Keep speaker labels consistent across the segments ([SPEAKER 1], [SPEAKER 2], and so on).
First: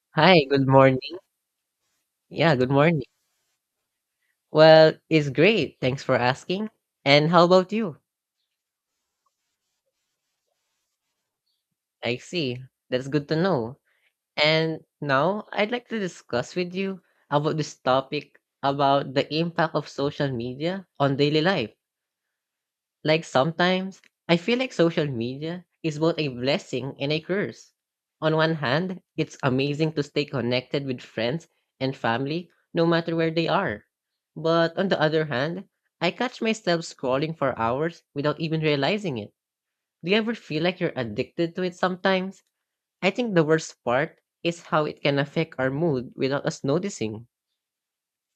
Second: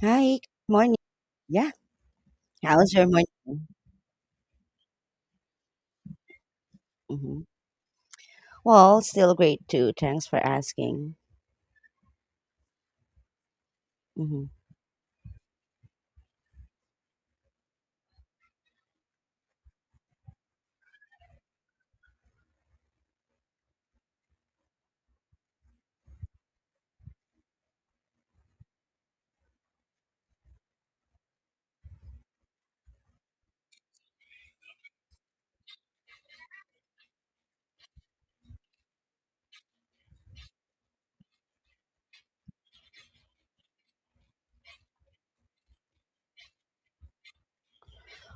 [SPEAKER 1] Hi, good
[SPEAKER 2] Hi, good
[SPEAKER 1] morning.
[SPEAKER 2] morning.
[SPEAKER 1] Yeah,
[SPEAKER 2] Yeah, good
[SPEAKER 1] how's
[SPEAKER 2] morning.
[SPEAKER 1] your morning?
[SPEAKER 2] Well, it's great. Thanks for asking. And
[SPEAKER 1] hmm
[SPEAKER 2] how about you?
[SPEAKER 1] Well, still great too. Thanks for asking.
[SPEAKER 2] I see. That's good to know.
[SPEAKER 1] hmm
[SPEAKER 2] And now I'd like to discuss with you about this topic about the impact of social media on daily life. Like sometimes, I feel like social media is both a blessing and a curse. On one hand, it's amazing to stay connected with friends and family no matter where they are. But on the other hand, I catch myself scrolling for hours without even realizing it. Do you ever feel like you're addicted to it sometimes? I think the worst part is how it can affect our mood without us noticing.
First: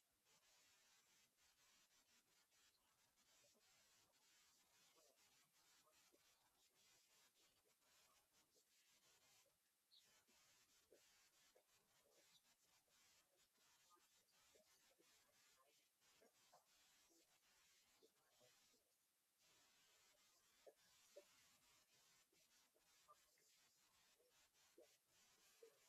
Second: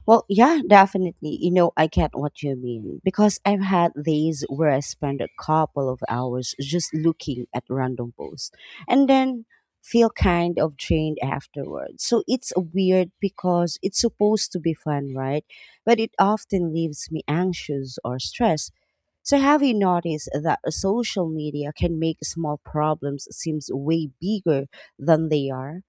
[SPEAKER 1] Well, yeah, definitely. You know, I get what you mean because I've had days where I spend a couple of hours just looking at random posts and then feel kind of drained afterwards. So it's weird because it's supposed to be fun, right? But it often leaves me anxious or stressed. So have you noticed that social media can make small problems seems way bigger than they are?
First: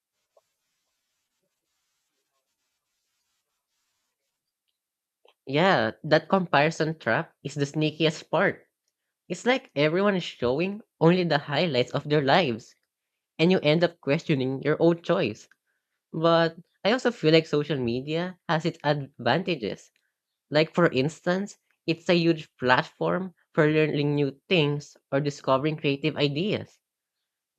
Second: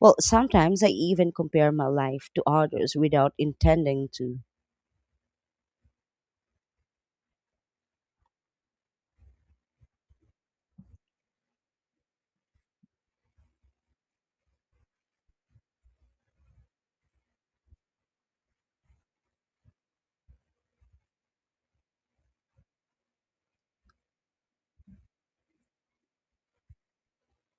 [SPEAKER 1] Well, sometimes I even compare my life to others without intending to.
[SPEAKER 2] Yeah, that comparison trap is the sneakiest part. It's like everyone is showing only the highlights of their lives, and you end up questioning your own choice. But I also feel like social media has its advantages. Like, for instance, it's a huge platform for learning new things or discovering creative ideas.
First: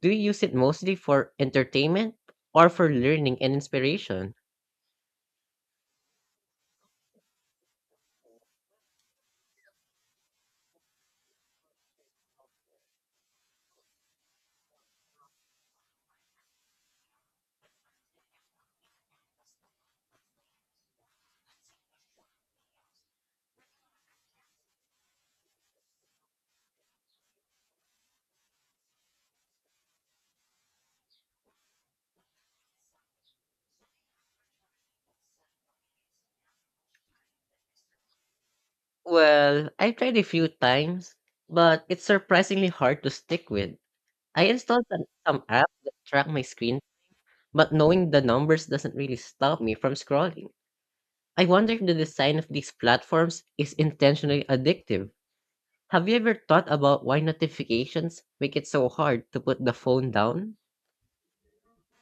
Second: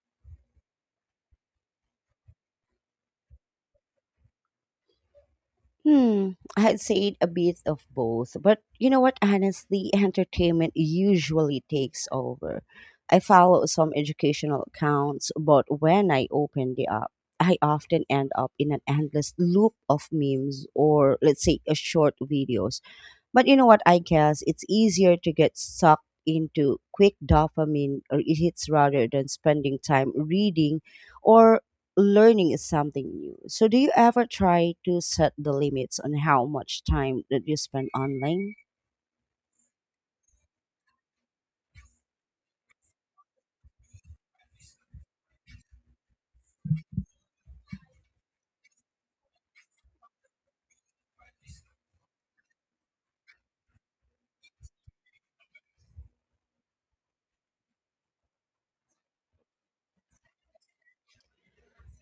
[SPEAKER 2] Do you use it mostly for entertainment or for learning and inspiration?
[SPEAKER 1] Hmm, I'd say a bit of both, but you know what? Honestly, entertainment usually takes over. I follow some educational accounts, but when I open the app, I often end up in an endless loop of memes or, let's say, a short videos. But you know what? I guess it's easier to get sucked into quick dopamine or it hits rather than spending time reading or learning something new. So, do you ever try to set the limits on how much time that you spend online?
[SPEAKER 2] Well, I've tried a few times, but it's surprisingly hard to stick with. I installed some apps that track my screen. But knowing the numbers doesn't really stop me from scrolling. I wonder if the design of these platforms is intentionally addictive. Have you ever thought about why notifications make it so hard to put the phone down?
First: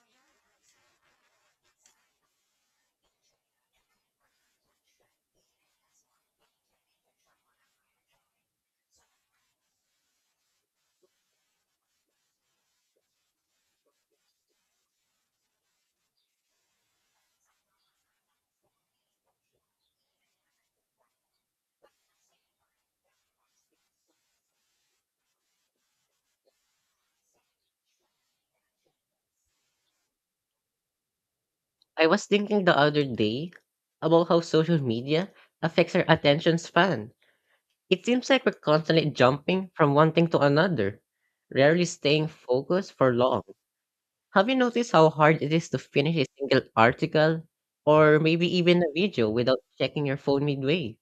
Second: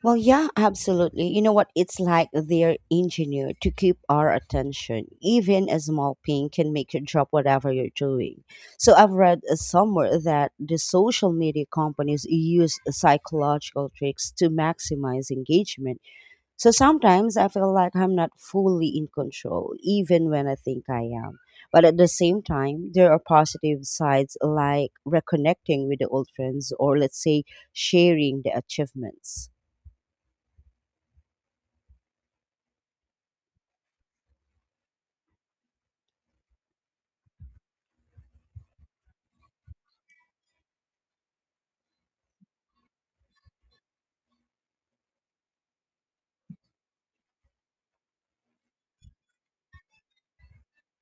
[SPEAKER 1] Well, yeah, absolutely. You know what? It's like they're engineered to keep our attention. Even a small ping can make you drop whatever you're doing. So I've read somewhere that the social media companies use psychological tricks to maximize engagement. So sometimes I feel like I'm not fully in control, even when I think I am. But at the same time, there are positive sides like reconnecting with the old friends or, let's say, sharing the achievements.
[SPEAKER 2] I was thinking the other day about how social media affects our attention span. It seems like we're constantly jumping from one thing to another, rarely staying focused for long. Have you noticed how hard it is to finish a single article or maybe even a video without checking your phone midway?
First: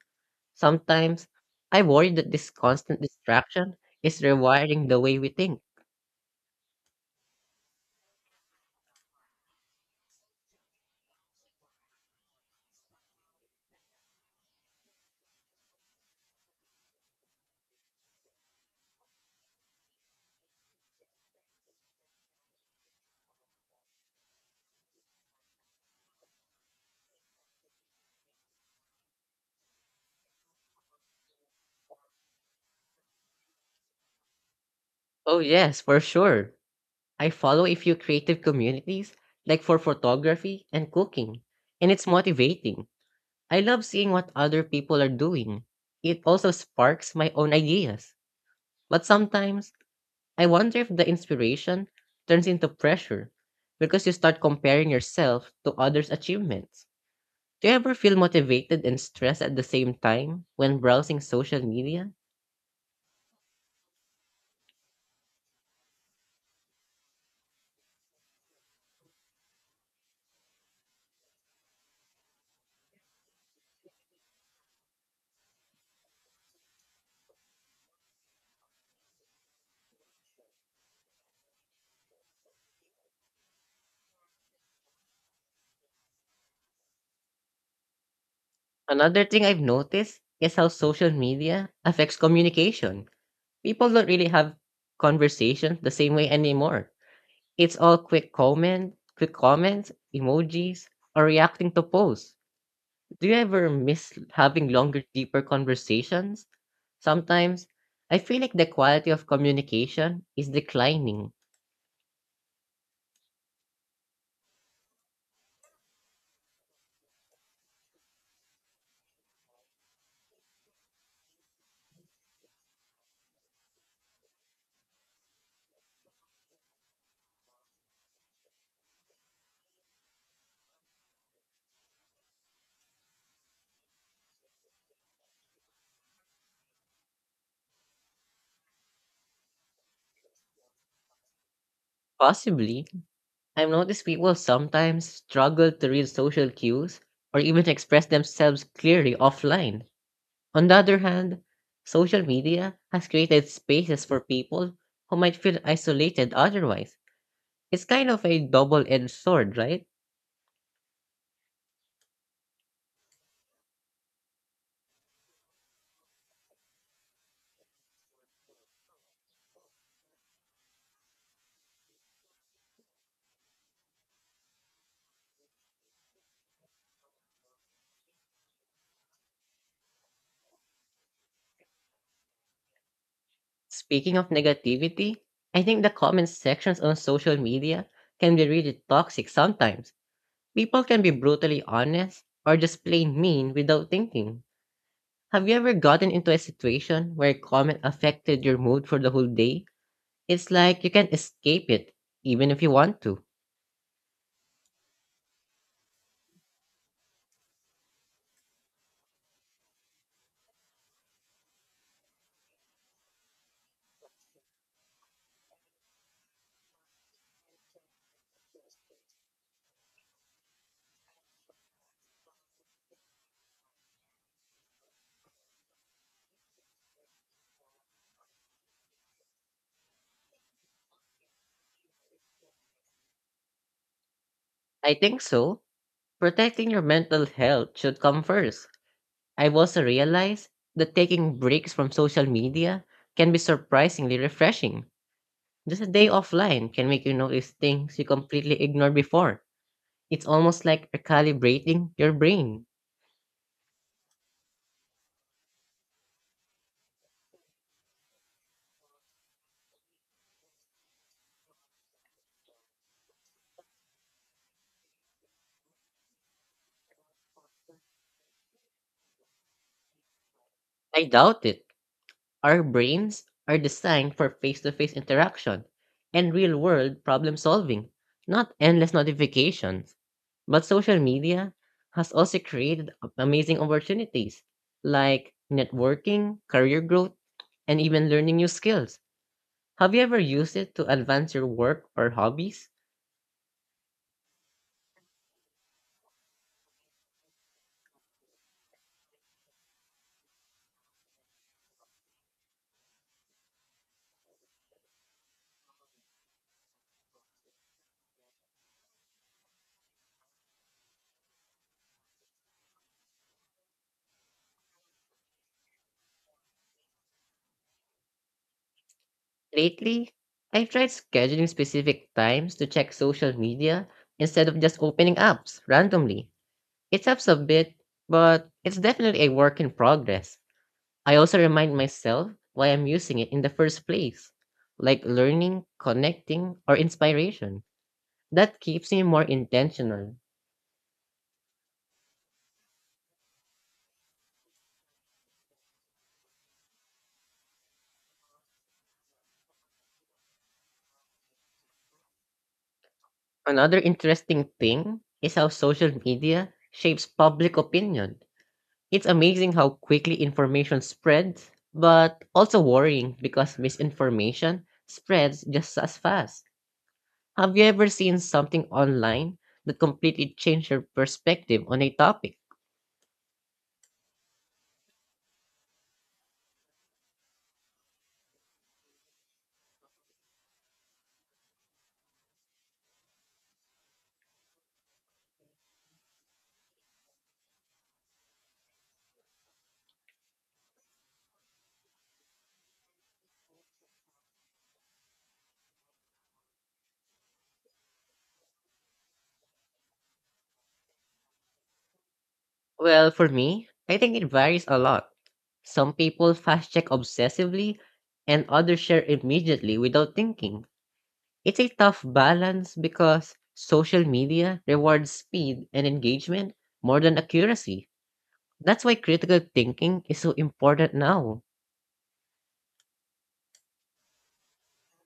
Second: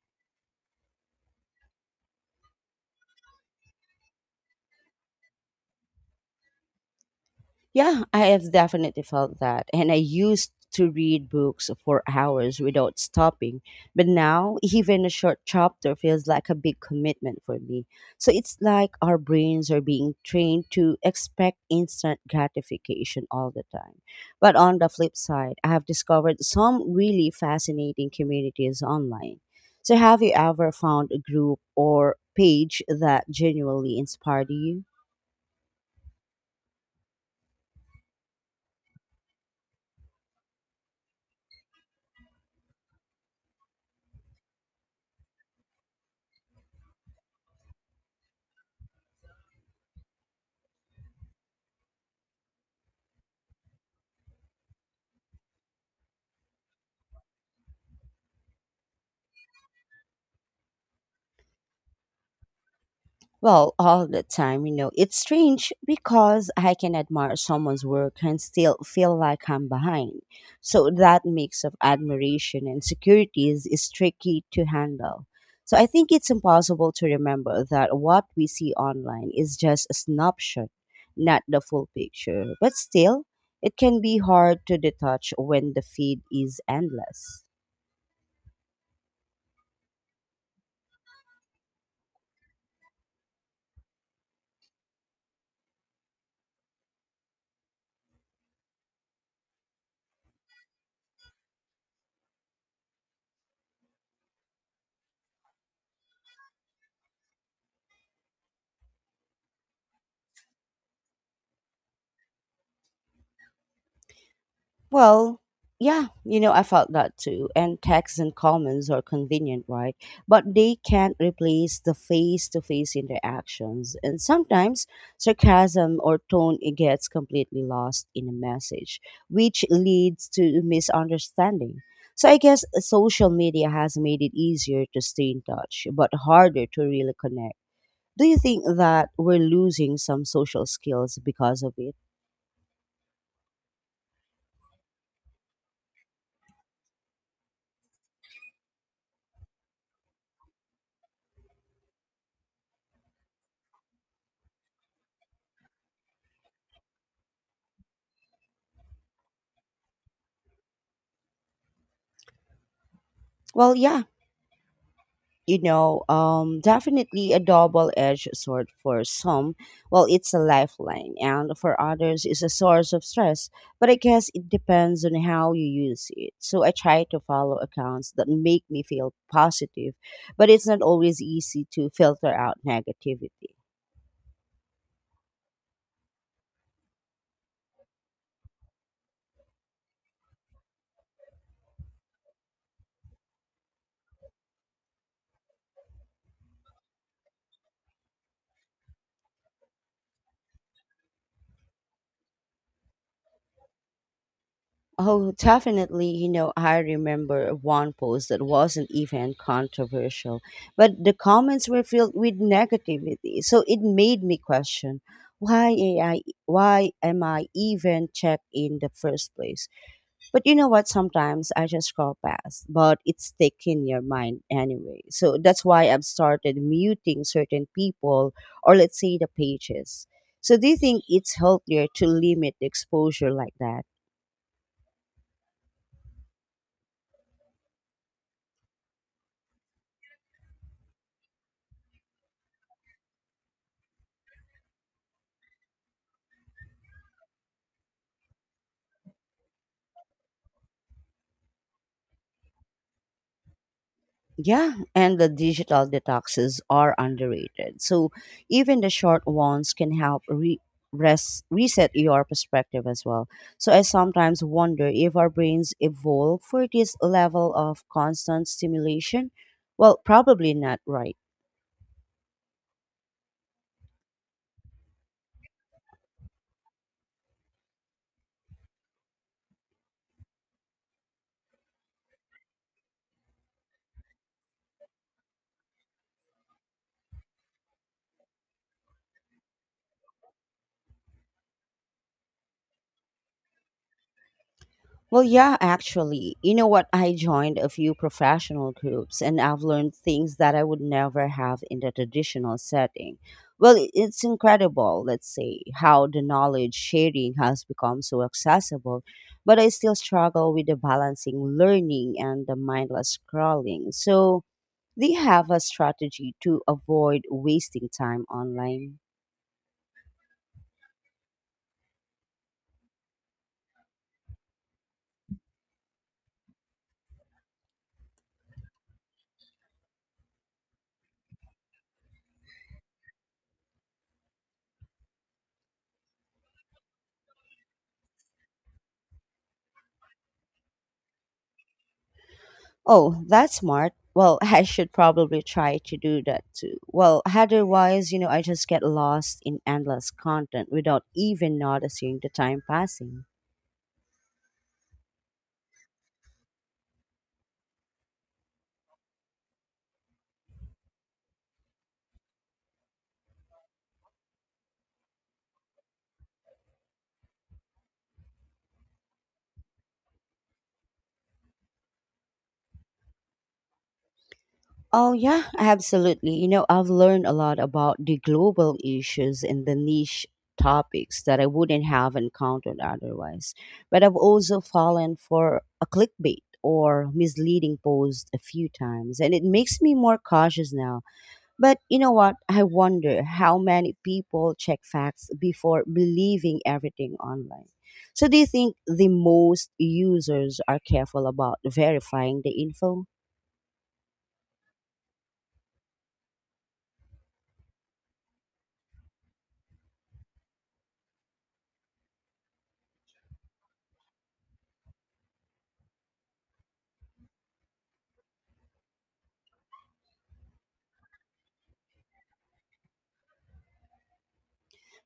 [SPEAKER 2] Sometimes I worry that this constant distraction is rewiring the way we think.
[SPEAKER 1] Yeah, I have definitely felt that. And I used to read books for hours without stopping. But now, even a short chapter feels like a big commitment for me. So it's like our brains are being trained to expect instant gratification all the time. But on the flip side, I have discovered some really fascinating communities online. So, have you ever found a group or page that genuinely inspired you?
[SPEAKER 2] Oh, yes, for sure. I follow a few creative communities, like for photography and cooking, and it's motivating. I love seeing what other people are doing. It also sparks my own ideas. But sometimes I wonder if the inspiration turns into pressure because you start comparing yourself to others' achievements. Do you ever feel motivated and stressed at the same time when browsing social media?
[SPEAKER 1] Well, all the time, you know. It's strange because I can admire someone's work and still feel like I'm behind. So that mix of admiration and security is tricky to handle. So I think it's impossible to remember that what we see online is just a snapshot, not the full picture. But still, it can be hard to detach when the feed is endless.
[SPEAKER 2] Another thing I've noticed is how social media affects communication. People don't really have conversations the same way anymore. It's all quick comments, emojis, or reacting to posts. Do you ever miss having longer, deeper conversations? Sometimes, I feel like the quality of communication is declining.
[SPEAKER 1] Well, yeah, you know, I felt that too. And texts and comments are convenient, right? But they can't replace the face to face interactions. And sometimes sarcasm or tone it gets completely lost in a message, which leads to misunderstanding. So I guess social media has made it easier to stay in touch, but harder to really connect. Do you think that we're losing some social skills because of it?
[SPEAKER 2] Possibly, I've noticed people sometimes struggle to read social cues or even express themselves clearly offline. On the other hand, social media has created spaces for people who might feel isolated otherwise. It's kind of a double edged sword, right?
[SPEAKER 1] Well, yeah, you know, definitely a double edged sword for some. Well, it's a lifeline, and for others, it's a source of stress. But I guess it depends on how you use it. So I try to follow accounts that make me feel positive, but it's not always easy to filter out negativity.
[SPEAKER 2] Speaking of negativity, I think the comment sections on social media can be really toxic sometimes. People can be brutally honest or just plain mean without thinking. Have you ever gotten into a situation where a comment affected your mood for the whole day? It's like you can't escape it, even if you want to.
[SPEAKER 1] Oh, definitely. You know, I remember one post that wasn't even controversial, but the comments were filled with negativity. So it made me question why am I even checked in the first place? But you know what? Sometimes I just scroll past, but it's stick in your mind anyway. So that's why I've started muting certain people or let's say the pages. So do you think it's healthier to limit the exposure like that?
[SPEAKER 2] I think so. Protecting your mental health should come first. I've also realized that taking breaks from social media can be surprisingly refreshing. Just a day offline can make you notice things you completely ignored before. It's almost like recalibrating your brain.
[SPEAKER 1] Yeah, and the digital detoxes are underrated. So even the short ones can help reset your perspective as well. So I sometimes wonder if our brains evolve for this level of constant stimulation. Well, probably not,
[SPEAKER 2] I
[SPEAKER 1] right?
[SPEAKER 2] doubt it. Our brains are designed for face to face interaction and real world problem solving, not endless notifications. But social media has also created amazing opportunities like networking, career growth, and even learning new skills. Have you ever used it to advance your work or hobbies?
[SPEAKER 1] Well, yeah, actually. You know what? I joined a few professional groups and I've learned things that I would never have in the traditional setting. Well, it's incredible, let's say, how the knowledge sharing has become so accessible, but I still struggle with the balancing learning and the mindless scrolling. So, do you have a strategy to avoid wasting time online.
[SPEAKER 2] Lately, I've tried scheduling specific times to check social media instead of just opening apps randomly. It helps a bit, but it's definitely a work in progress. I also remind myself why I'm using it in the first place, like learning, connecting, or inspiration. That keeps me more intentional.
[SPEAKER 1] Oh, that's smart. Well, I should probably try to do that too. Well, otherwise, you know, I just get lost in endless content without even noticing the time passing.
[SPEAKER 2] Another interesting thing is how social media shapes public opinion. It's amazing how quickly information spreads, but also worrying because misinformation spreads just as fast. Have you ever seen something online that completely changed your perspective on a topic?
[SPEAKER 1] Oh, yeah, absolutely. You know, I've learned a lot about the global issues and the niche topics that I wouldn't have encountered otherwise. But I've also fallen for a clickbait or misleading post a few times, and it makes me more cautious now. But you know what? I wonder how many people check facts before believing everything online. So, do you think the most users are careful about verifying the info?
[SPEAKER 2] Well, for me, I think it varies a lot. Some people fast check obsessively, and others share immediately without thinking. It's a tough balance because social media rewards speed and engagement more than accuracy. That's why critical thinking is so important now.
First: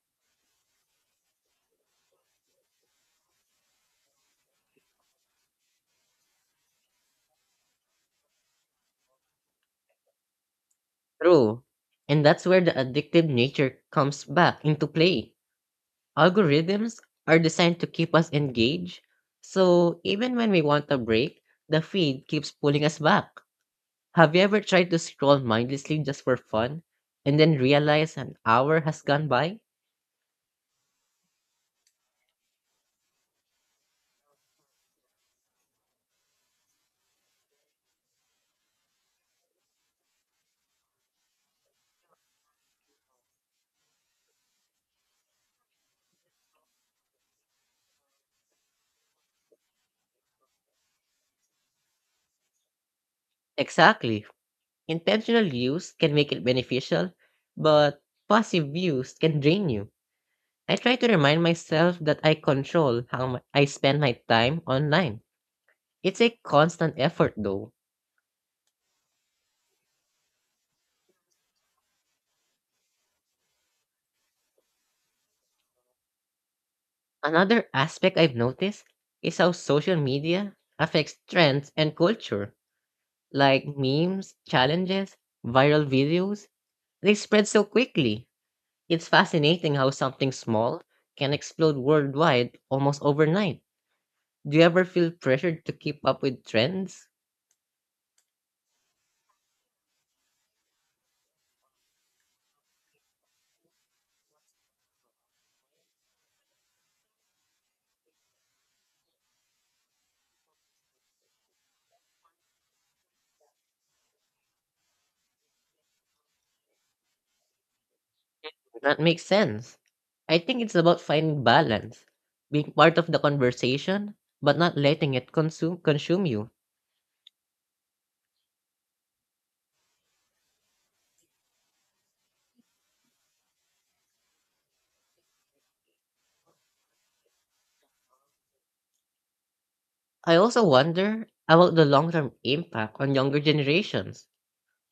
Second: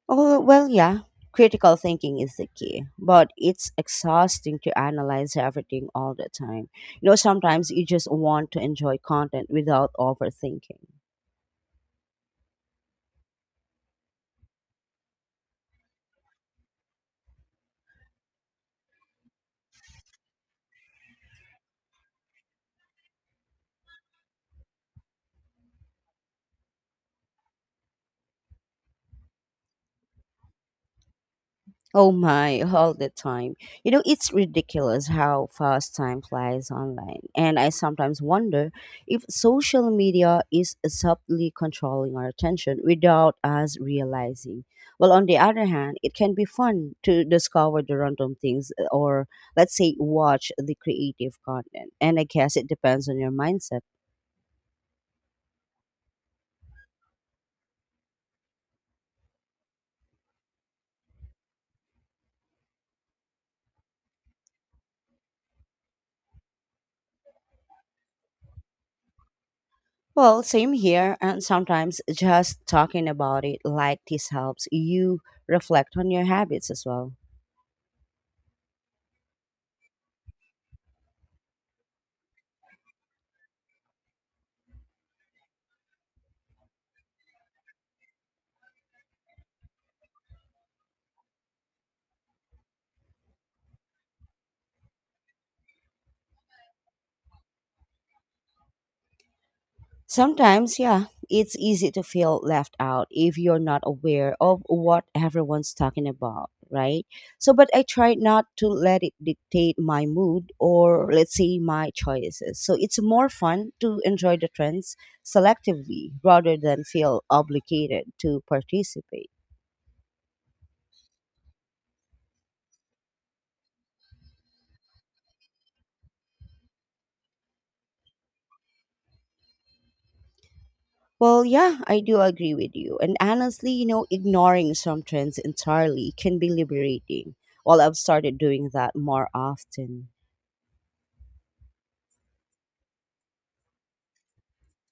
[SPEAKER 1] Oh, well, yeah. Critical thinking is the key, but it's exhausting to analyze everything all the time. You know, sometimes you just want to enjoy content without overthinking.
[SPEAKER 2] True. And that's where the addictive nature comes back into play. Algorithms are designed to keep us engaged, so even when we want a break, the feed keeps pulling us back. Have you ever tried to scroll mindlessly just for fun and then realize an hour has gone by?
[SPEAKER 1] Oh my, all the time. You know, it's ridiculous how fast time flies online. And I sometimes wonder if social media is subtly controlling our attention without us realizing. Well, on the other hand, it can be fun to discover the random things or, let's say, watch the creative content. And I guess it depends on your mindset.
[SPEAKER 2] Exactly. Intentional use can make it beneficial, but passive use can drain you. I try to remind myself that I control how I spend my time online. It's a constant effort though.
[SPEAKER 1] Well, same here. And sometimes just talking about it like this helps you reflect on your habits as well.
[SPEAKER 2] Another aspect I've noticed is how social media affects trends and culture, like memes, challenges, viral videos. They spread so quickly. It's fascinating how something small can explode worldwide almost overnight. Do you ever feel pressured to keep up with trends?
[SPEAKER 1] Sometimes, yeah, it's easy to feel left out if you're not aware of what everyone's talking about, right? So, but I try not to let it dictate my mood or, let's say, my choices. So, it's more fun to enjoy the trends selectively rather than feel obligated to
[SPEAKER 2] That makes
[SPEAKER 1] participate.
[SPEAKER 2] sense. I think it's about finding balance, being part of the conversation, but not letting it consume you.
[SPEAKER 1] Well, yeah, I do agree with you. And honestly, you know, ignoring some trends entirely can be liberating. Well, I've started doing that more often.
[SPEAKER 2] I also wonder about the long-term impact on younger generations.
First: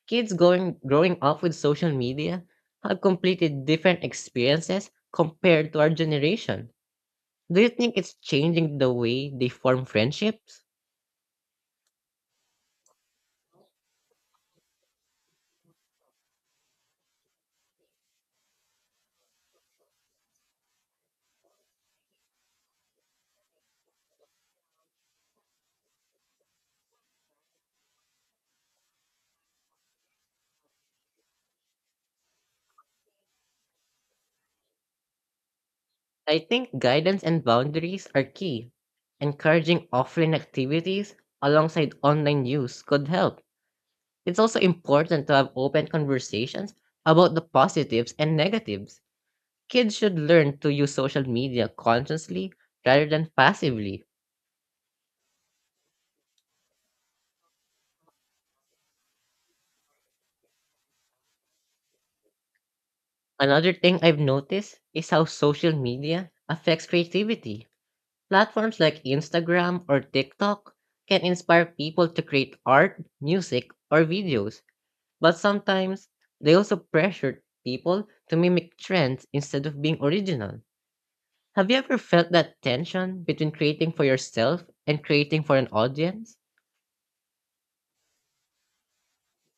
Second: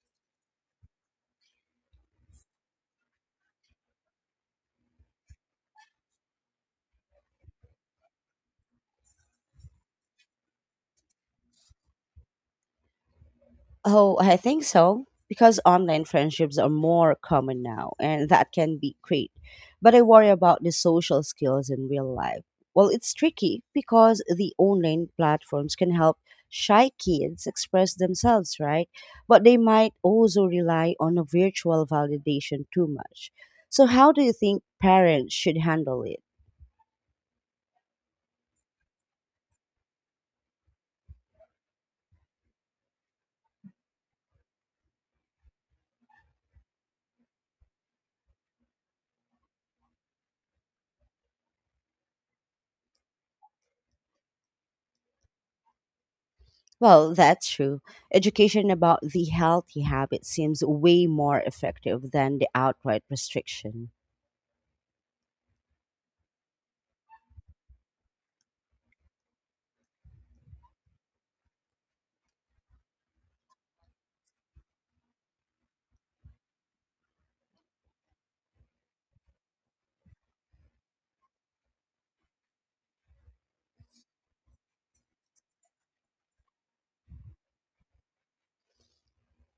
[SPEAKER 2] Kids going growing up with social media have completed different experiences compared to our generation. Do you think it's changing the way they form friendships?
[SPEAKER 1] Oh, I think so, because online friendships are more common now, and that can be great. But I worry about the social skills in real life. Well, it's tricky because the online platforms can help shy kids express themselves, right? But they might also rely on a virtual validation too much. So, how do you think parents should handle it?
[SPEAKER 2] I think guidance and boundaries are key. Encouraging offline activities alongside online use could help. It's also important to have open conversations about the positives and negatives. Kids should learn to use social media consciously rather than passively.
[SPEAKER 1] Well, that's true. Education about the healthy habit seems way more effective than the outright
[SPEAKER 2] Another
[SPEAKER 1] restriction.
[SPEAKER 2] thing I've noticed is how social media affects creativity. Platforms like Instagram or TikTok can inspire people to create art, music, or videos, but sometimes they also pressure people to mimic trends instead of being original. Have you ever felt that tension between creating for yourself and creating for an audience?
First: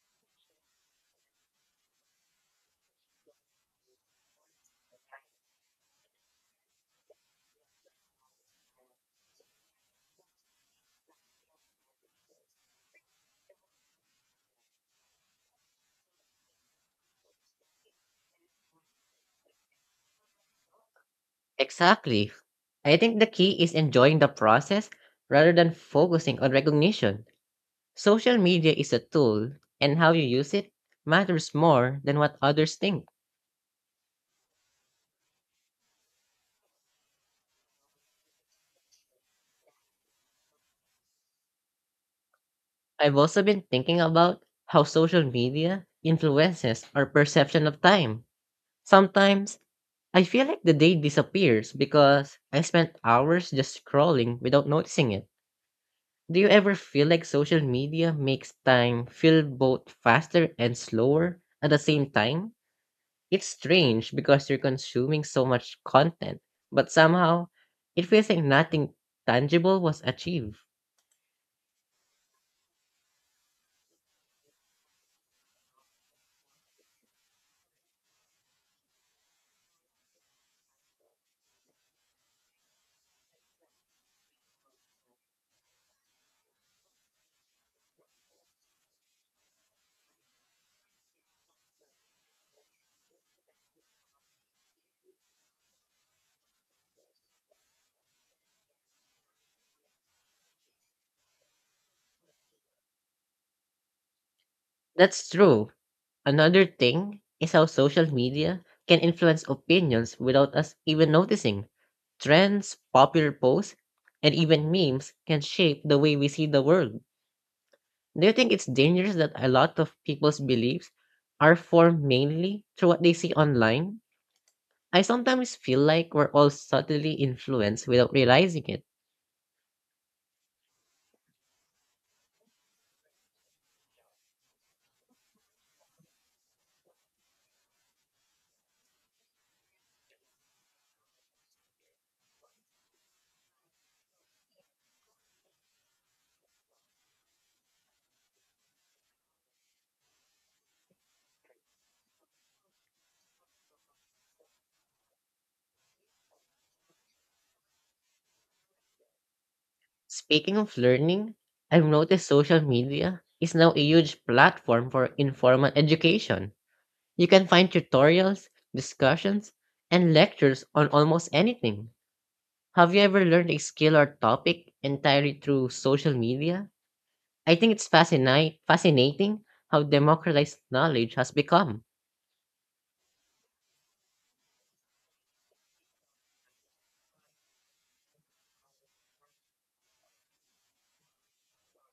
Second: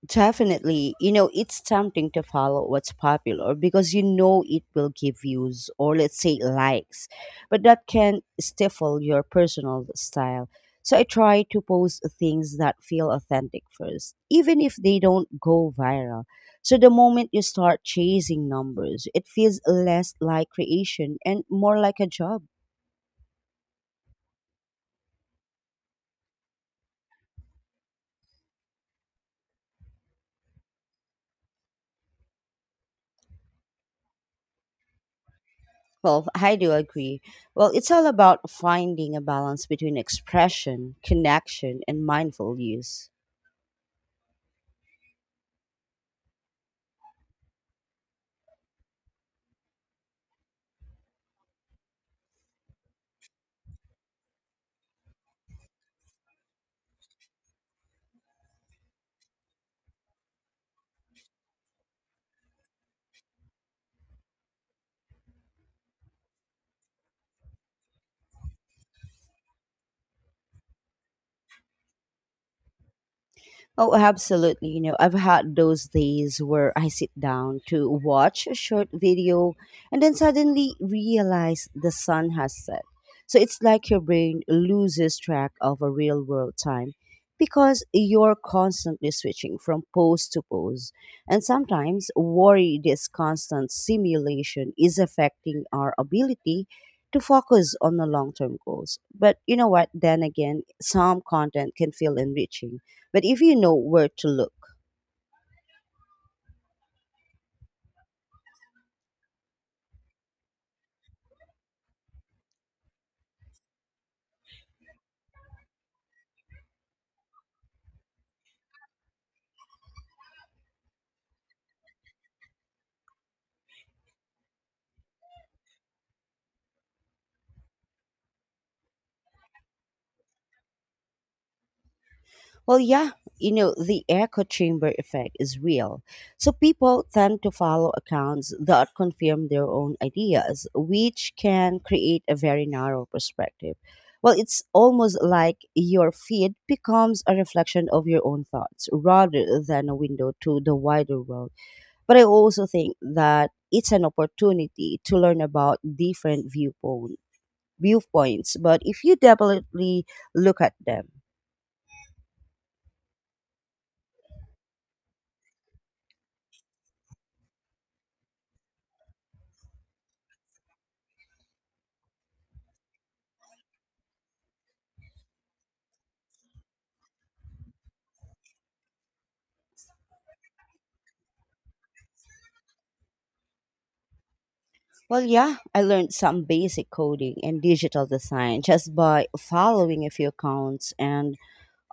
[SPEAKER 1] Definitely, you know, it's tempting to follow what's popular because you know it will give views or let's say likes, but that can stifle your personal style. So I try to post things that feel authentic first, even if they don't go viral. So the moment you start chasing numbers, it feels less like creation and more like a
[SPEAKER 2] Exactly.
[SPEAKER 1] job.
[SPEAKER 2] I think the key is enjoying the process rather than focusing on recognition. Social media is a tool, and how you use it matters more than what others think.
[SPEAKER 1] Well, I do agree. Well, it's all about finding a balance between expression, connection, and mindful use.
[SPEAKER 2] I've also been thinking about how social media influences our perception of time. Sometimes, I feel like the day disappears because I spent hours just scrolling without noticing it. Do you ever feel like social media makes time feel both faster and slower at the same time? It's strange because you're consuming so much content, but somehow it feels like nothing tangible was achieved.
[SPEAKER 1] Oh, absolutely. You know, I've had those days where I sit down to watch a short video and then suddenly realize the sun has set. So it's like your brain loses track of a real world time because you're constantly switching from pose to pose. And sometimes worry this constant simulation is affecting our ability to focus on the long term goals. But you know what? Then again, some content can feel enriching but if you know where to look,
[SPEAKER 2] That's true. Another thing is how social media can influence opinions without us even noticing. Trends, popular posts, and even memes can shape the way we see the world. Do you think it's dangerous that a lot of people's beliefs are formed mainly through what they see online? I sometimes feel like we're all subtly influenced without realizing it.
[SPEAKER 1] well, yeah, you know, the echo chamber effect is real. So people tend to follow accounts that confirm their own ideas, which can create a very narrow perspective. Well, it's almost like your feed becomes a reflection of your own thoughts rather than a window to the wider world. But I also think that it's an opportunity to learn about different viewpoints. But if you deliberately
[SPEAKER 2] Speaking
[SPEAKER 1] look at
[SPEAKER 2] of
[SPEAKER 1] them,
[SPEAKER 2] learning, I've noticed social media is now a huge platform for informal education. You can find tutorials, discussions, and lectures on almost anything. Have you ever learned a skill or topic entirely through social media? I think it's fascinating how democratized knowledge has become.
[SPEAKER 1] well, yeah, I learned some basic coding and digital design just by following a few accounts and,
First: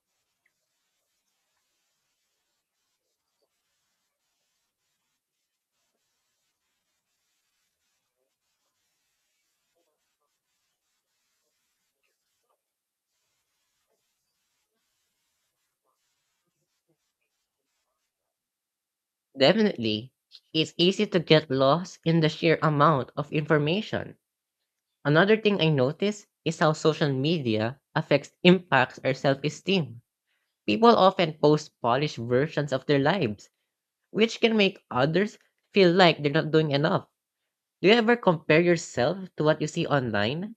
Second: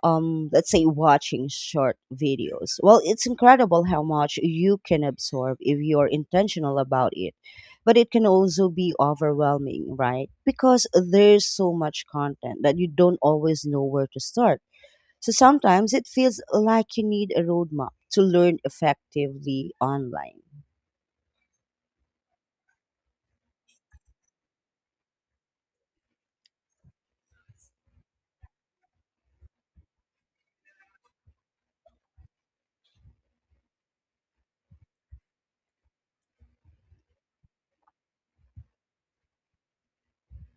[SPEAKER 1] let's say, watching short videos. Well, it's incredible how much you can absorb if you're intentional about it. But it can also be overwhelming, right? Because there's so much content that you don't always know where to start. So sometimes it feels like you need a roadmap to learn effectively
[SPEAKER 2] Definitely,
[SPEAKER 1] online.
[SPEAKER 2] it's easy to get lost in the sheer amount of information. Another thing I notice is how social media affects impacts our self-esteem. People often post polished versions of their lives, which can make others feel like they're not doing enough. Do you ever compare yourself to what you see online?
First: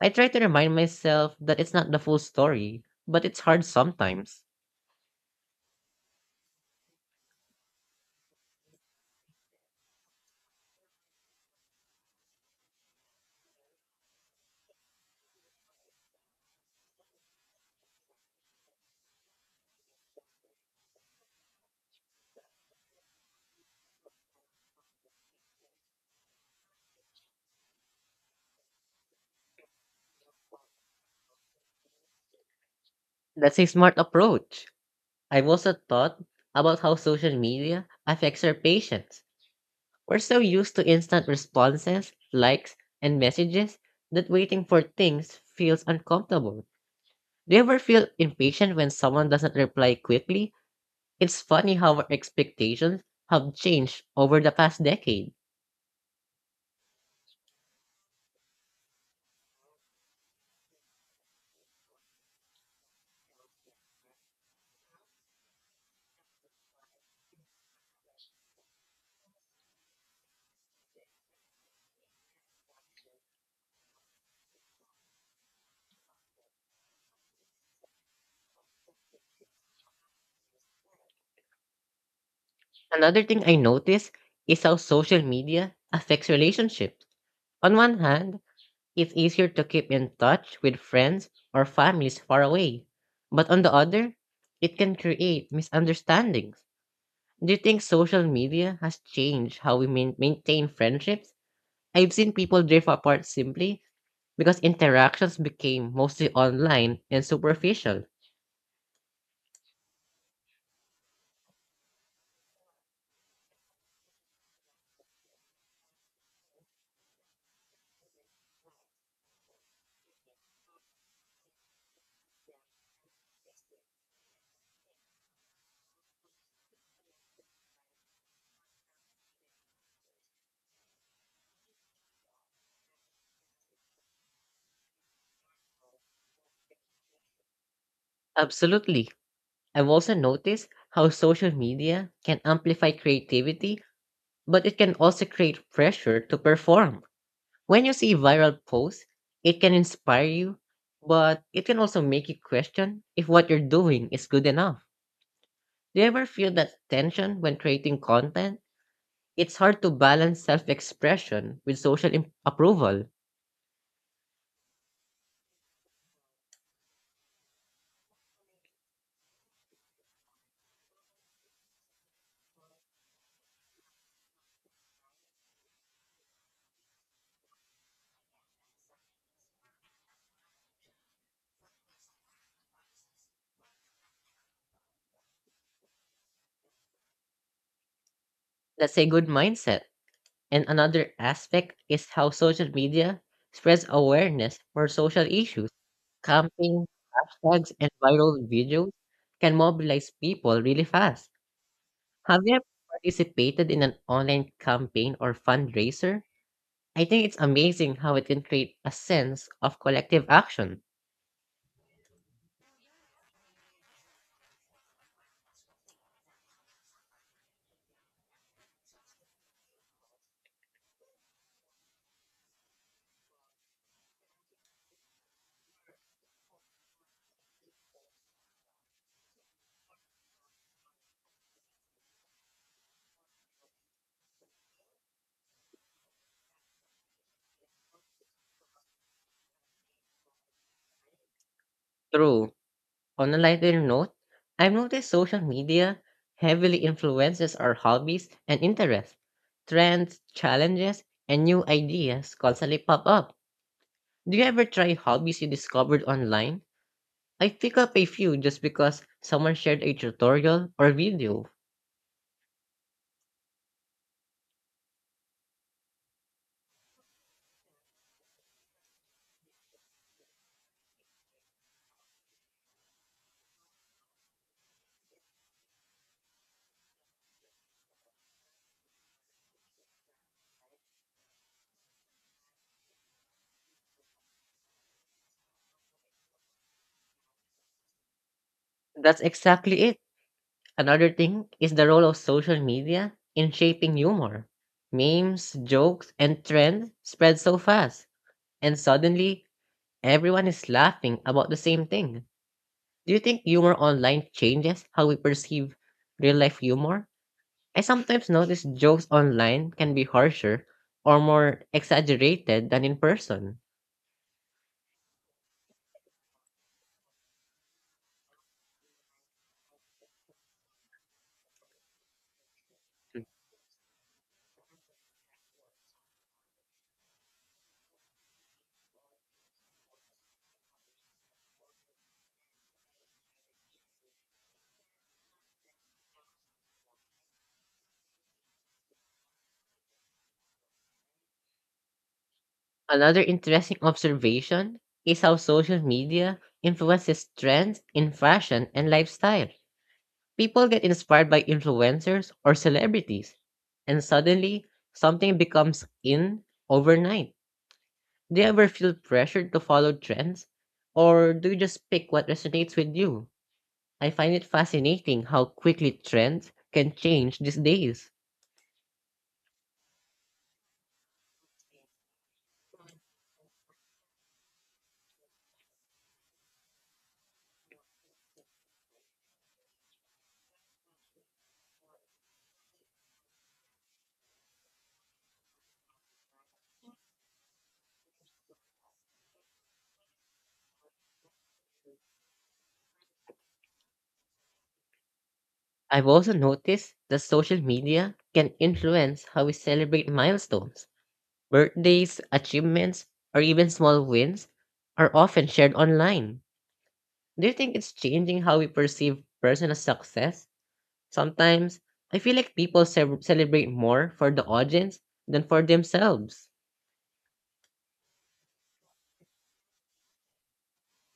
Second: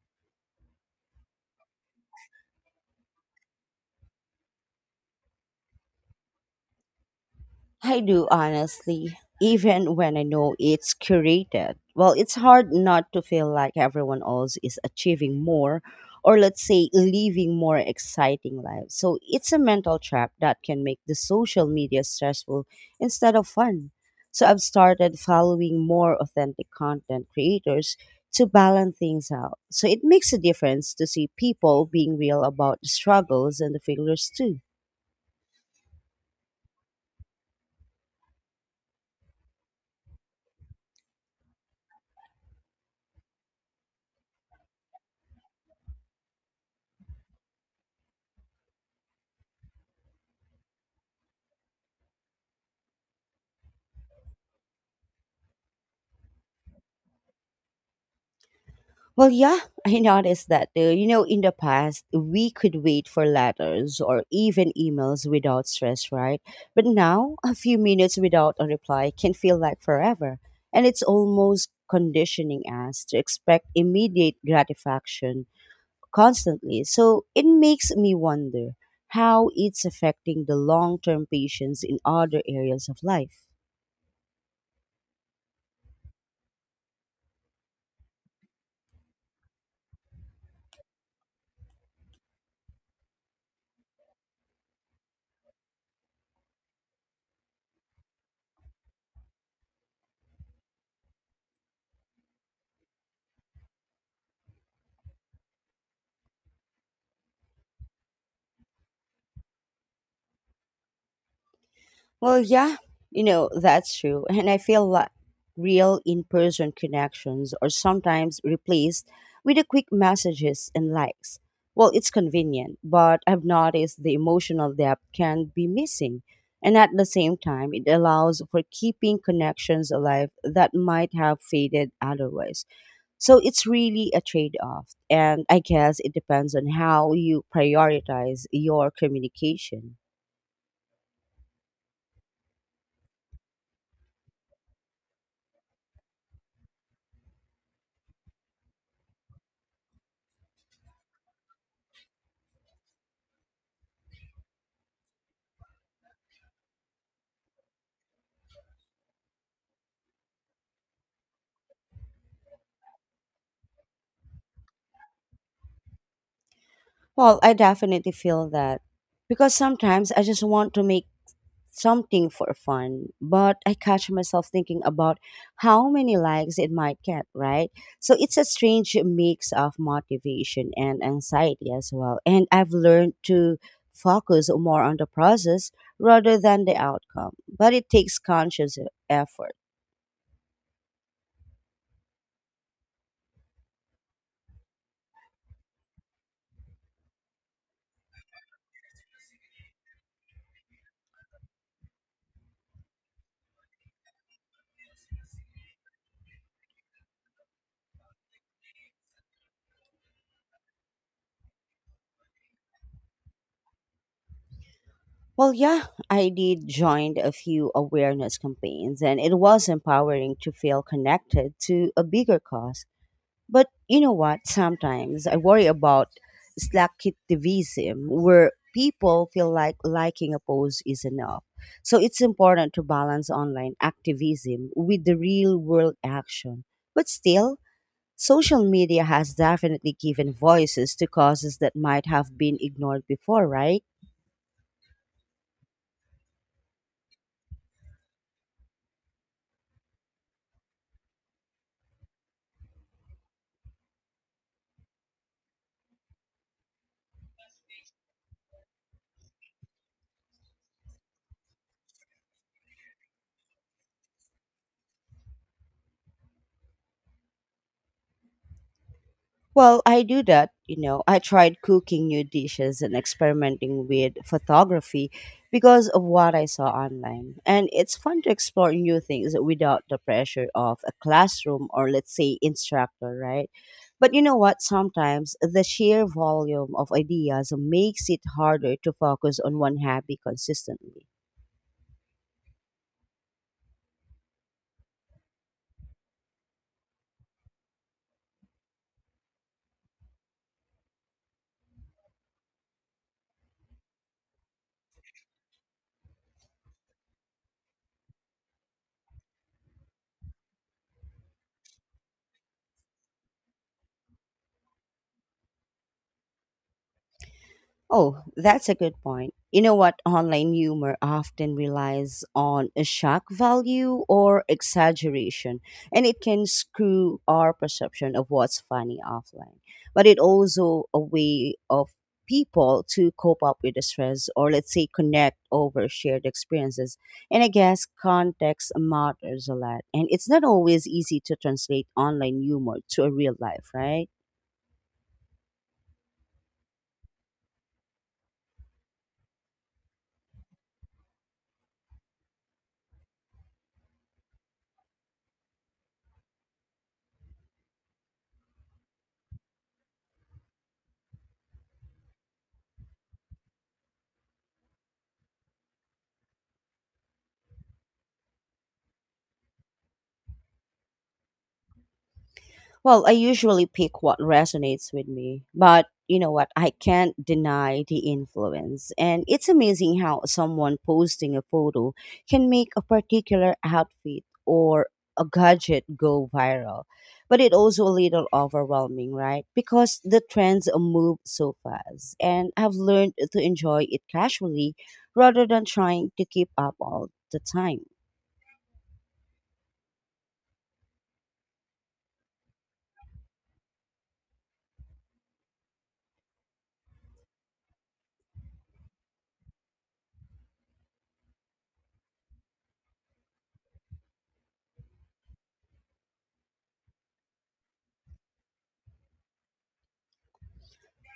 [SPEAKER 2] I try to remind myself that it's not the full story, but it's hard sometimes.
[SPEAKER 1] I do honestly, even when I know it's curated. Well, it's hard not to feel like everyone else is achieving more or let's say living more exciting lives. So it's a mental trap that can make the social media stressful instead of fun. So I've started following more authentic content creators to balance things out. So it makes a difference to see people being real about the
[SPEAKER 2] That's
[SPEAKER 1] struggles
[SPEAKER 2] a
[SPEAKER 1] and the
[SPEAKER 2] smart
[SPEAKER 1] failures too.
[SPEAKER 2] approach. I've also thought about how social media affects our patience. We're so used to instant responses, likes, and messages that waiting for things feels uncomfortable. Do you ever feel impatient when someone doesn't reply quickly? It's funny how our expectations have changed over the past decade.
[SPEAKER 1] Well, yeah, I noticed that too. You know, in the past, we could wait for letters or even emails without stress, right? But now, a few minutes without a reply can feel like forever. And it's almost conditioning us to expect immediate gratification constantly. So it makes me wonder how it's affecting the long term patience in other areas of
[SPEAKER 2] Another thing
[SPEAKER 1] life.
[SPEAKER 2] I notice is how social media affects relationships. On one hand, it's easier to keep in touch with friends or families far away, but on the other, it can create misunderstandings. Do you think social media has changed how we maintain friendships? I've seen people drift apart simply because interactions became mostly online and superficial.
[SPEAKER 1] Well, yeah, you know, that's true. And I feel like real in person connections are sometimes replaced with a quick messages and likes. Well, it's convenient, but I've noticed the emotional depth can be missing. And at the same time, it allows for keeping connections alive that might have faded otherwise. So it's really a trade off. And I guess it depends on how you prioritize your
[SPEAKER 2] Absolutely. I've
[SPEAKER 1] communication.
[SPEAKER 2] also noticed how social media can amplify creativity, but it can also create pressure to perform. When you see viral posts, it can inspire you, but it can also make you question if what you're doing is good enough. Do you ever feel that tension when creating content? It's hard to balance self expression with social approval.
[SPEAKER 1] Well, I definitely feel that because sometimes I just want to make something for fun, but I catch myself thinking about how many likes it might get, right? So it's a strange mix of motivation and anxiety as well. And I've learned to focus more on the process rather than the outcome, but it takes conscious
[SPEAKER 2] That's a good
[SPEAKER 1] effort.
[SPEAKER 2] mindset. And another aspect is how social media spreads awareness for social issues. Camping, hashtags, and viral videos can mobilize people really fast. Have you ever participated in an online campaign or fundraiser? I think it's amazing how it can create a sense of collective action.
[SPEAKER 1] Well, yeah, I did joined a few awareness campaigns, and it was empowering to feel connected to a bigger cause. But you know what? Sometimes I worry about slacktivism, where people feel like liking a post is enough. So it's important to balance online activism with the real world action. But still, social media has definitely given voices to causes that might have
[SPEAKER 2] True.
[SPEAKER 1] been ignored
[SPEAKER 2] On a
[SPEAKER 1] before,
[SPEAKER 2] lighter
[SPEAKER 1] right?
[SPEAKER 2] note, I've noticed social media heavily influences our hobbies and interests. Trends, challenges, and new ideas constantly pop up. Do you ever try hobbies you discovered online? I pick up a few just because someone shared a tutorial or video.
[SPEAKER 1] Well, I do that. You know, I tried cooking new dishes and experimenting with photography because of what I saw online. And it's fun to explore new things without the pressure of a classroom or, let's say, instructor, right? But you know what? Sometimes the sheer volume of ideas makes it harder to
[SPEAKER 2] That's
[SPEAKER 1] focus on one
[SPEAKER 2] exactly it.
[SPEAKER 1] hobby consistently.
[SPEAKER 2] Another thing is the role of social media in shaping humor. Memes, jokes, and trends spread so fast, and suddenly everyone is laughing about the same thing. Do you think humor online changes how we perceive real life humor? I sometimes notice jokes online can be harsher or more exaggerated than in person.
[SPEAKER 1] Oh, that's a good point. You know what? Online humor often relies on a shock value or exaggeration, and it can screw our perception of what's funny offline. But it also a way of people to cope up with the stress or let's say connect over shared experiences. And I guess context matters a lot. And it's not always easy to translate online humor to a
[SPEAKER 2] Another
[SPEAKER 1] real life,
[SPEAKER 2] interesting
[SPEAKER 1] right?
[SPEAKER 2] observation is how social media influences trends in fashion and lifestyle. People get inspired by influencers or celebrities, and suddenly something becomes in overnight. Do you ever feel pressured to follow trends, or do you just pick what resonates with you? I find it fascinating how quickly trends can change these days.
[SPEAKER 1] Well, I usually pick what resonates with me, but you know what? I can't deny the influence. And it's amazing how someone posting a photo can make a particular outfit or a gadget go viral. But it also a little overwhelming, right? Because the trends move so fast. And I've learned to enjoy it casually rather than
[SPEAKER 2] I've
[SPEAKER 1] trying to
[SPEAKER 2] also
[SPEAKER 1] keep up
[SPEAKER 2] noticed
[SPEAKER 1] all
[SPEAKER 2] that
[SPEAKER 1] the
[SPEAKER 2] social
[SPEAKER 1] time.
[SPEAKER 2] media can influence how we celebrate milestones. Birthdays, achievements, or even small wins are often shared online. Do you think it's changing how we perceive personal success? Sometimes, I feel like people celebrate more for the audience than for themselves.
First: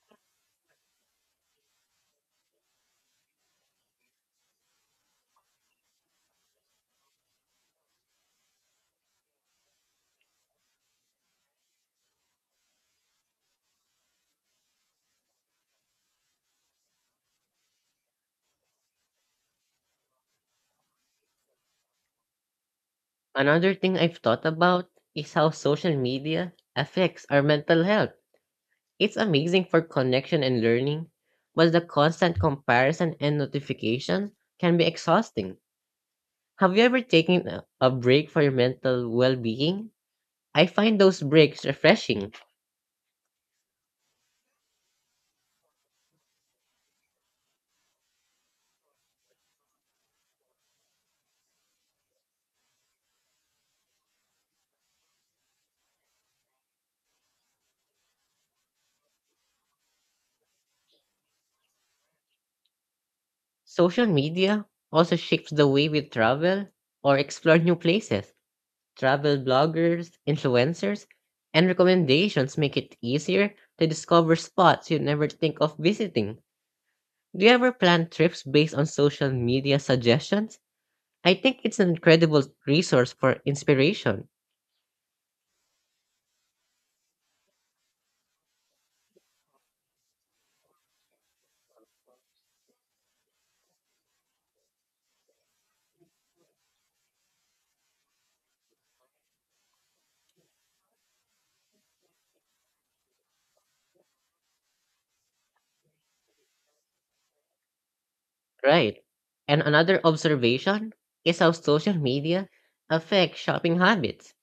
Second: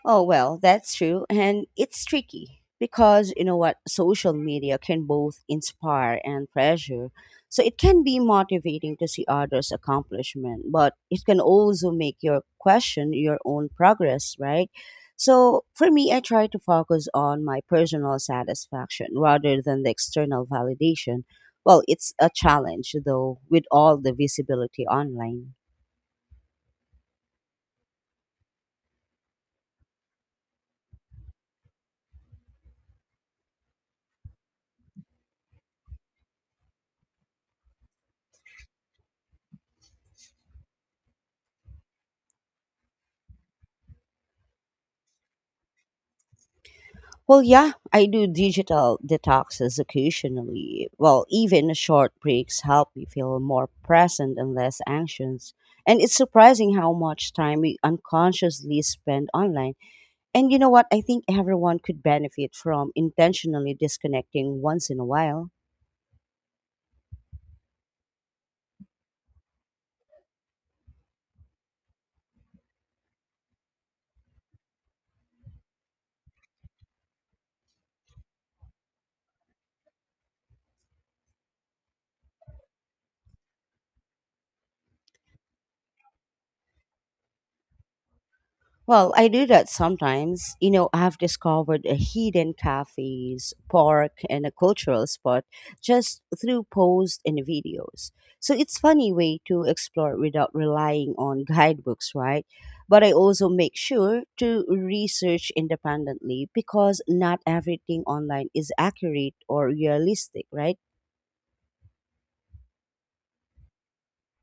[SPEAKER 1] Oh, well, that's true. And it's tricky because you know what? Social media can both inspire and pressure. So it can be motivating to see others' accomplishment, but it can also make you question your own progress, right? So for me, I try to focus on my personal satisfaction rather than the external validation. Well, it's a challenge though, with
[SPEAKER 2] Another thing
[SPEAKER 1] all the
[SPEAKER 2] I've thought
[SPEAKER 1] visibility
[SPEAKER 2] about is how
[SPEAKER 1] online.
[SPEAKER 2] social media affects our mental health. It's amazing for connection and learning, but the constant comparison and notification can be exhausting. Have you ever taken a break for your mental well being? I find those breaks refreshing.
[SPEAKER 1] Well, yeah, I do digital detoxes occasionally. Well, even short breaks help me feel more present and less anxious. And it's surprising how much time we unconsciously spend online. And you know what? I think everyone could benefit from intentionally
[SPEAKER 2] Social
[SPEAKER 1] disconnecting
[SPEAKER 2] media
[SPEAKER 1] once in a
[SPEAKER 2] also
[SPEAKER 1] while.
[SPEAKER 2] shapes the way we travel or explore new places. Travel bloggers, influencers, and recommendations make it easier to discover spots you never think of visiting. Do you ever plan trips based on social media suggestions? I think it's an incredible resource for inspiration,
[SPEAKER 1] Well, I do that sometimes. You know, I've discovered a hidden cafes, park, and a cultural spot just through posts and videos. So it's funny way to explore without relying on guidebooks, right? But I also make sure to research independently because not everything online is
[SPEAKER 2] right?
[SPEAKER 1] accurate
[SPEAKER 2] And
[SPEAKER 1] or
[SPEAKER 2] another
[SPEAKER 1] realistic, right?
[SPEAKER 2] observation is how social media affect shopping habits.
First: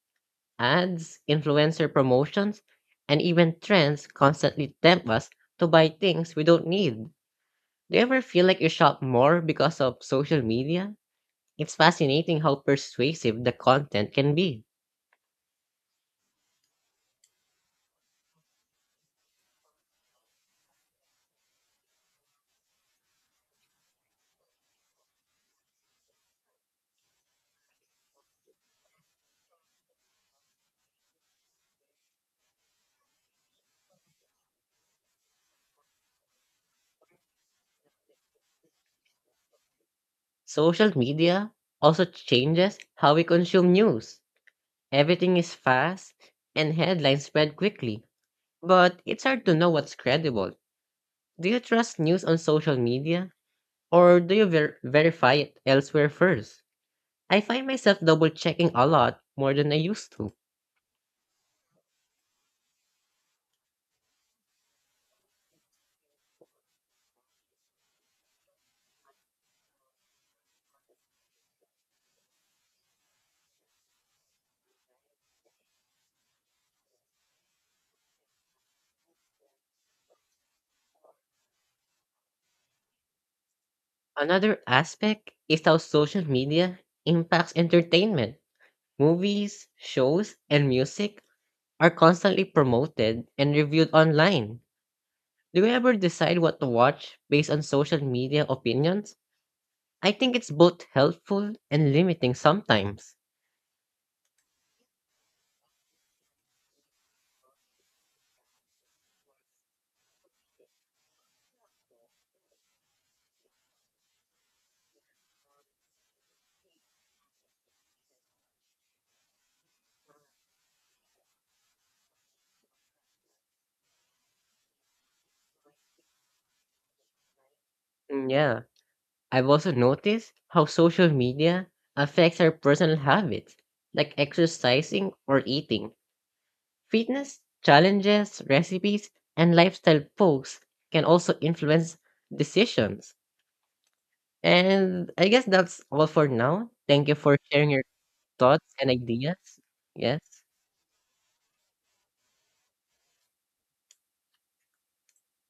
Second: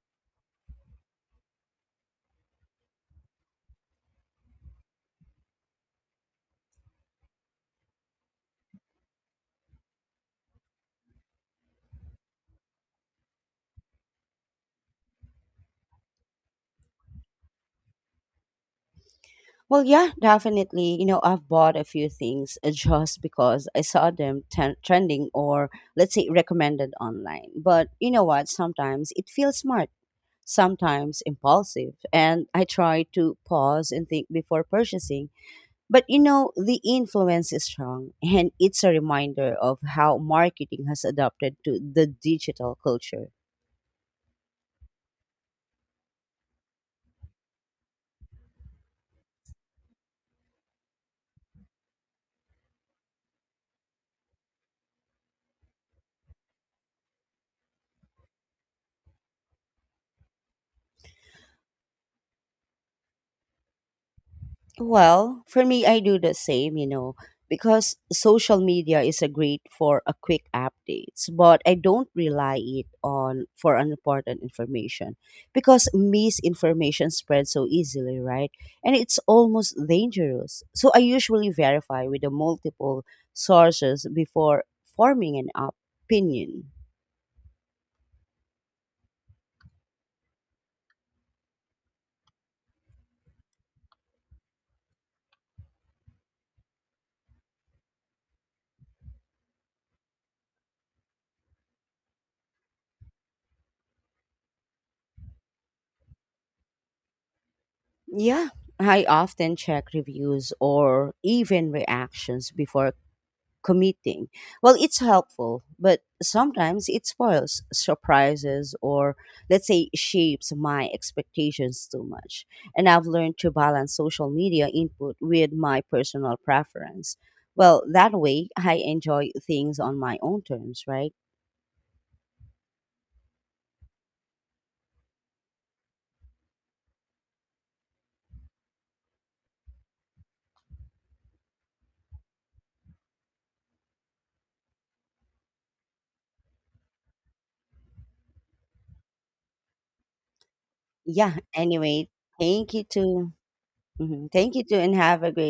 [SPEAKER 2] Ads, influencer promotions, and even trends constantly tempt us to buy things we don't need. Do you ever feel like you shop more because of social media? It's fascinating how persuasive the content can be.
[SPEAKER 1] Well, yeah, definitely. You know, I've bought a few things just because I saw them trending or, let's say, recommended online. But you know what? Sometimes it feels smart, sometimes impulsive. And I try to pause and think before purchasing. But you know, the influence is strong. And it's a reminder of how marketing
[SPEAKER 2] Social
[SPEAKER 1] has
[SPEAKER 2] media
[SPEAKER 1] adapted to
[SPEAKER 2] also
[SPEAKER 1] the
[SPEAKER 2] changes
[SPEAKER 1] digital
[SPEAKER 2] how we
[SPEAKER 1] culture.
[SPEAKER 2] consume news. Everything is fast and headlines spread quickly, but it's hard to know what's credible. Do you trust news on social media or do you verify it elsewhere first? I find myself double checking a lot more than I used to.
[SPEAKER 1] Well, for me, I do the same, you know, because social media is a great for a quick updates, but I don't rely it on for unimportant information because misinformation spreads so easily, right? And it's almost dangerous. So I usually verify with the multiple sources
[SPEAKER 2] Another
[SPEAKER 1] before
[SPEAKER 2] aspect
[SPEAKER 1] forming an
[SPEAKER 2] is how social
[SPEAKER 1] opinion.
[SPEAKER 2] media impacts entertainment. Movies, shows, and music are constantly promoted and reviewed online. Do you ever decide what to watch based on social media opinions? I think it's both helpful and limiting sometimes.
[SPEAKER 1] Yeah, I often check reviews or even reactions before committing. Well, it's helpful, but sometimes it spoils surprises or, let's say, shapes my expectations too much. And I've learned to balance social media input with my personal preference. Well, that
[SPEAKER 2] Mm,
[SPEAKER 1] way
[SPEAKER 2] yeah,
[SPEAKER 1] I enjoy
[SPEAKER 2] I've also
[SPEAKER 1] things on my
[SPEAKER 2] noticed
[SPEAKER 1] own
[SPEAKER 2] how
[SPEAKER 1] terms,
[SPEAKER 2] social
[SPEAKER 1] right?
[SPEAKER 2] media affects our personal habits, like exercising or eating. Fitness, challenges, recipes, and lifestyle posts can also influence decisions. And I guess that's all for now. Thank you for sharing your thoughts and ideas. Yes.
[SPEAKER 1] Yeah, anyway, thank you to. Mhm, thank you too, and have a great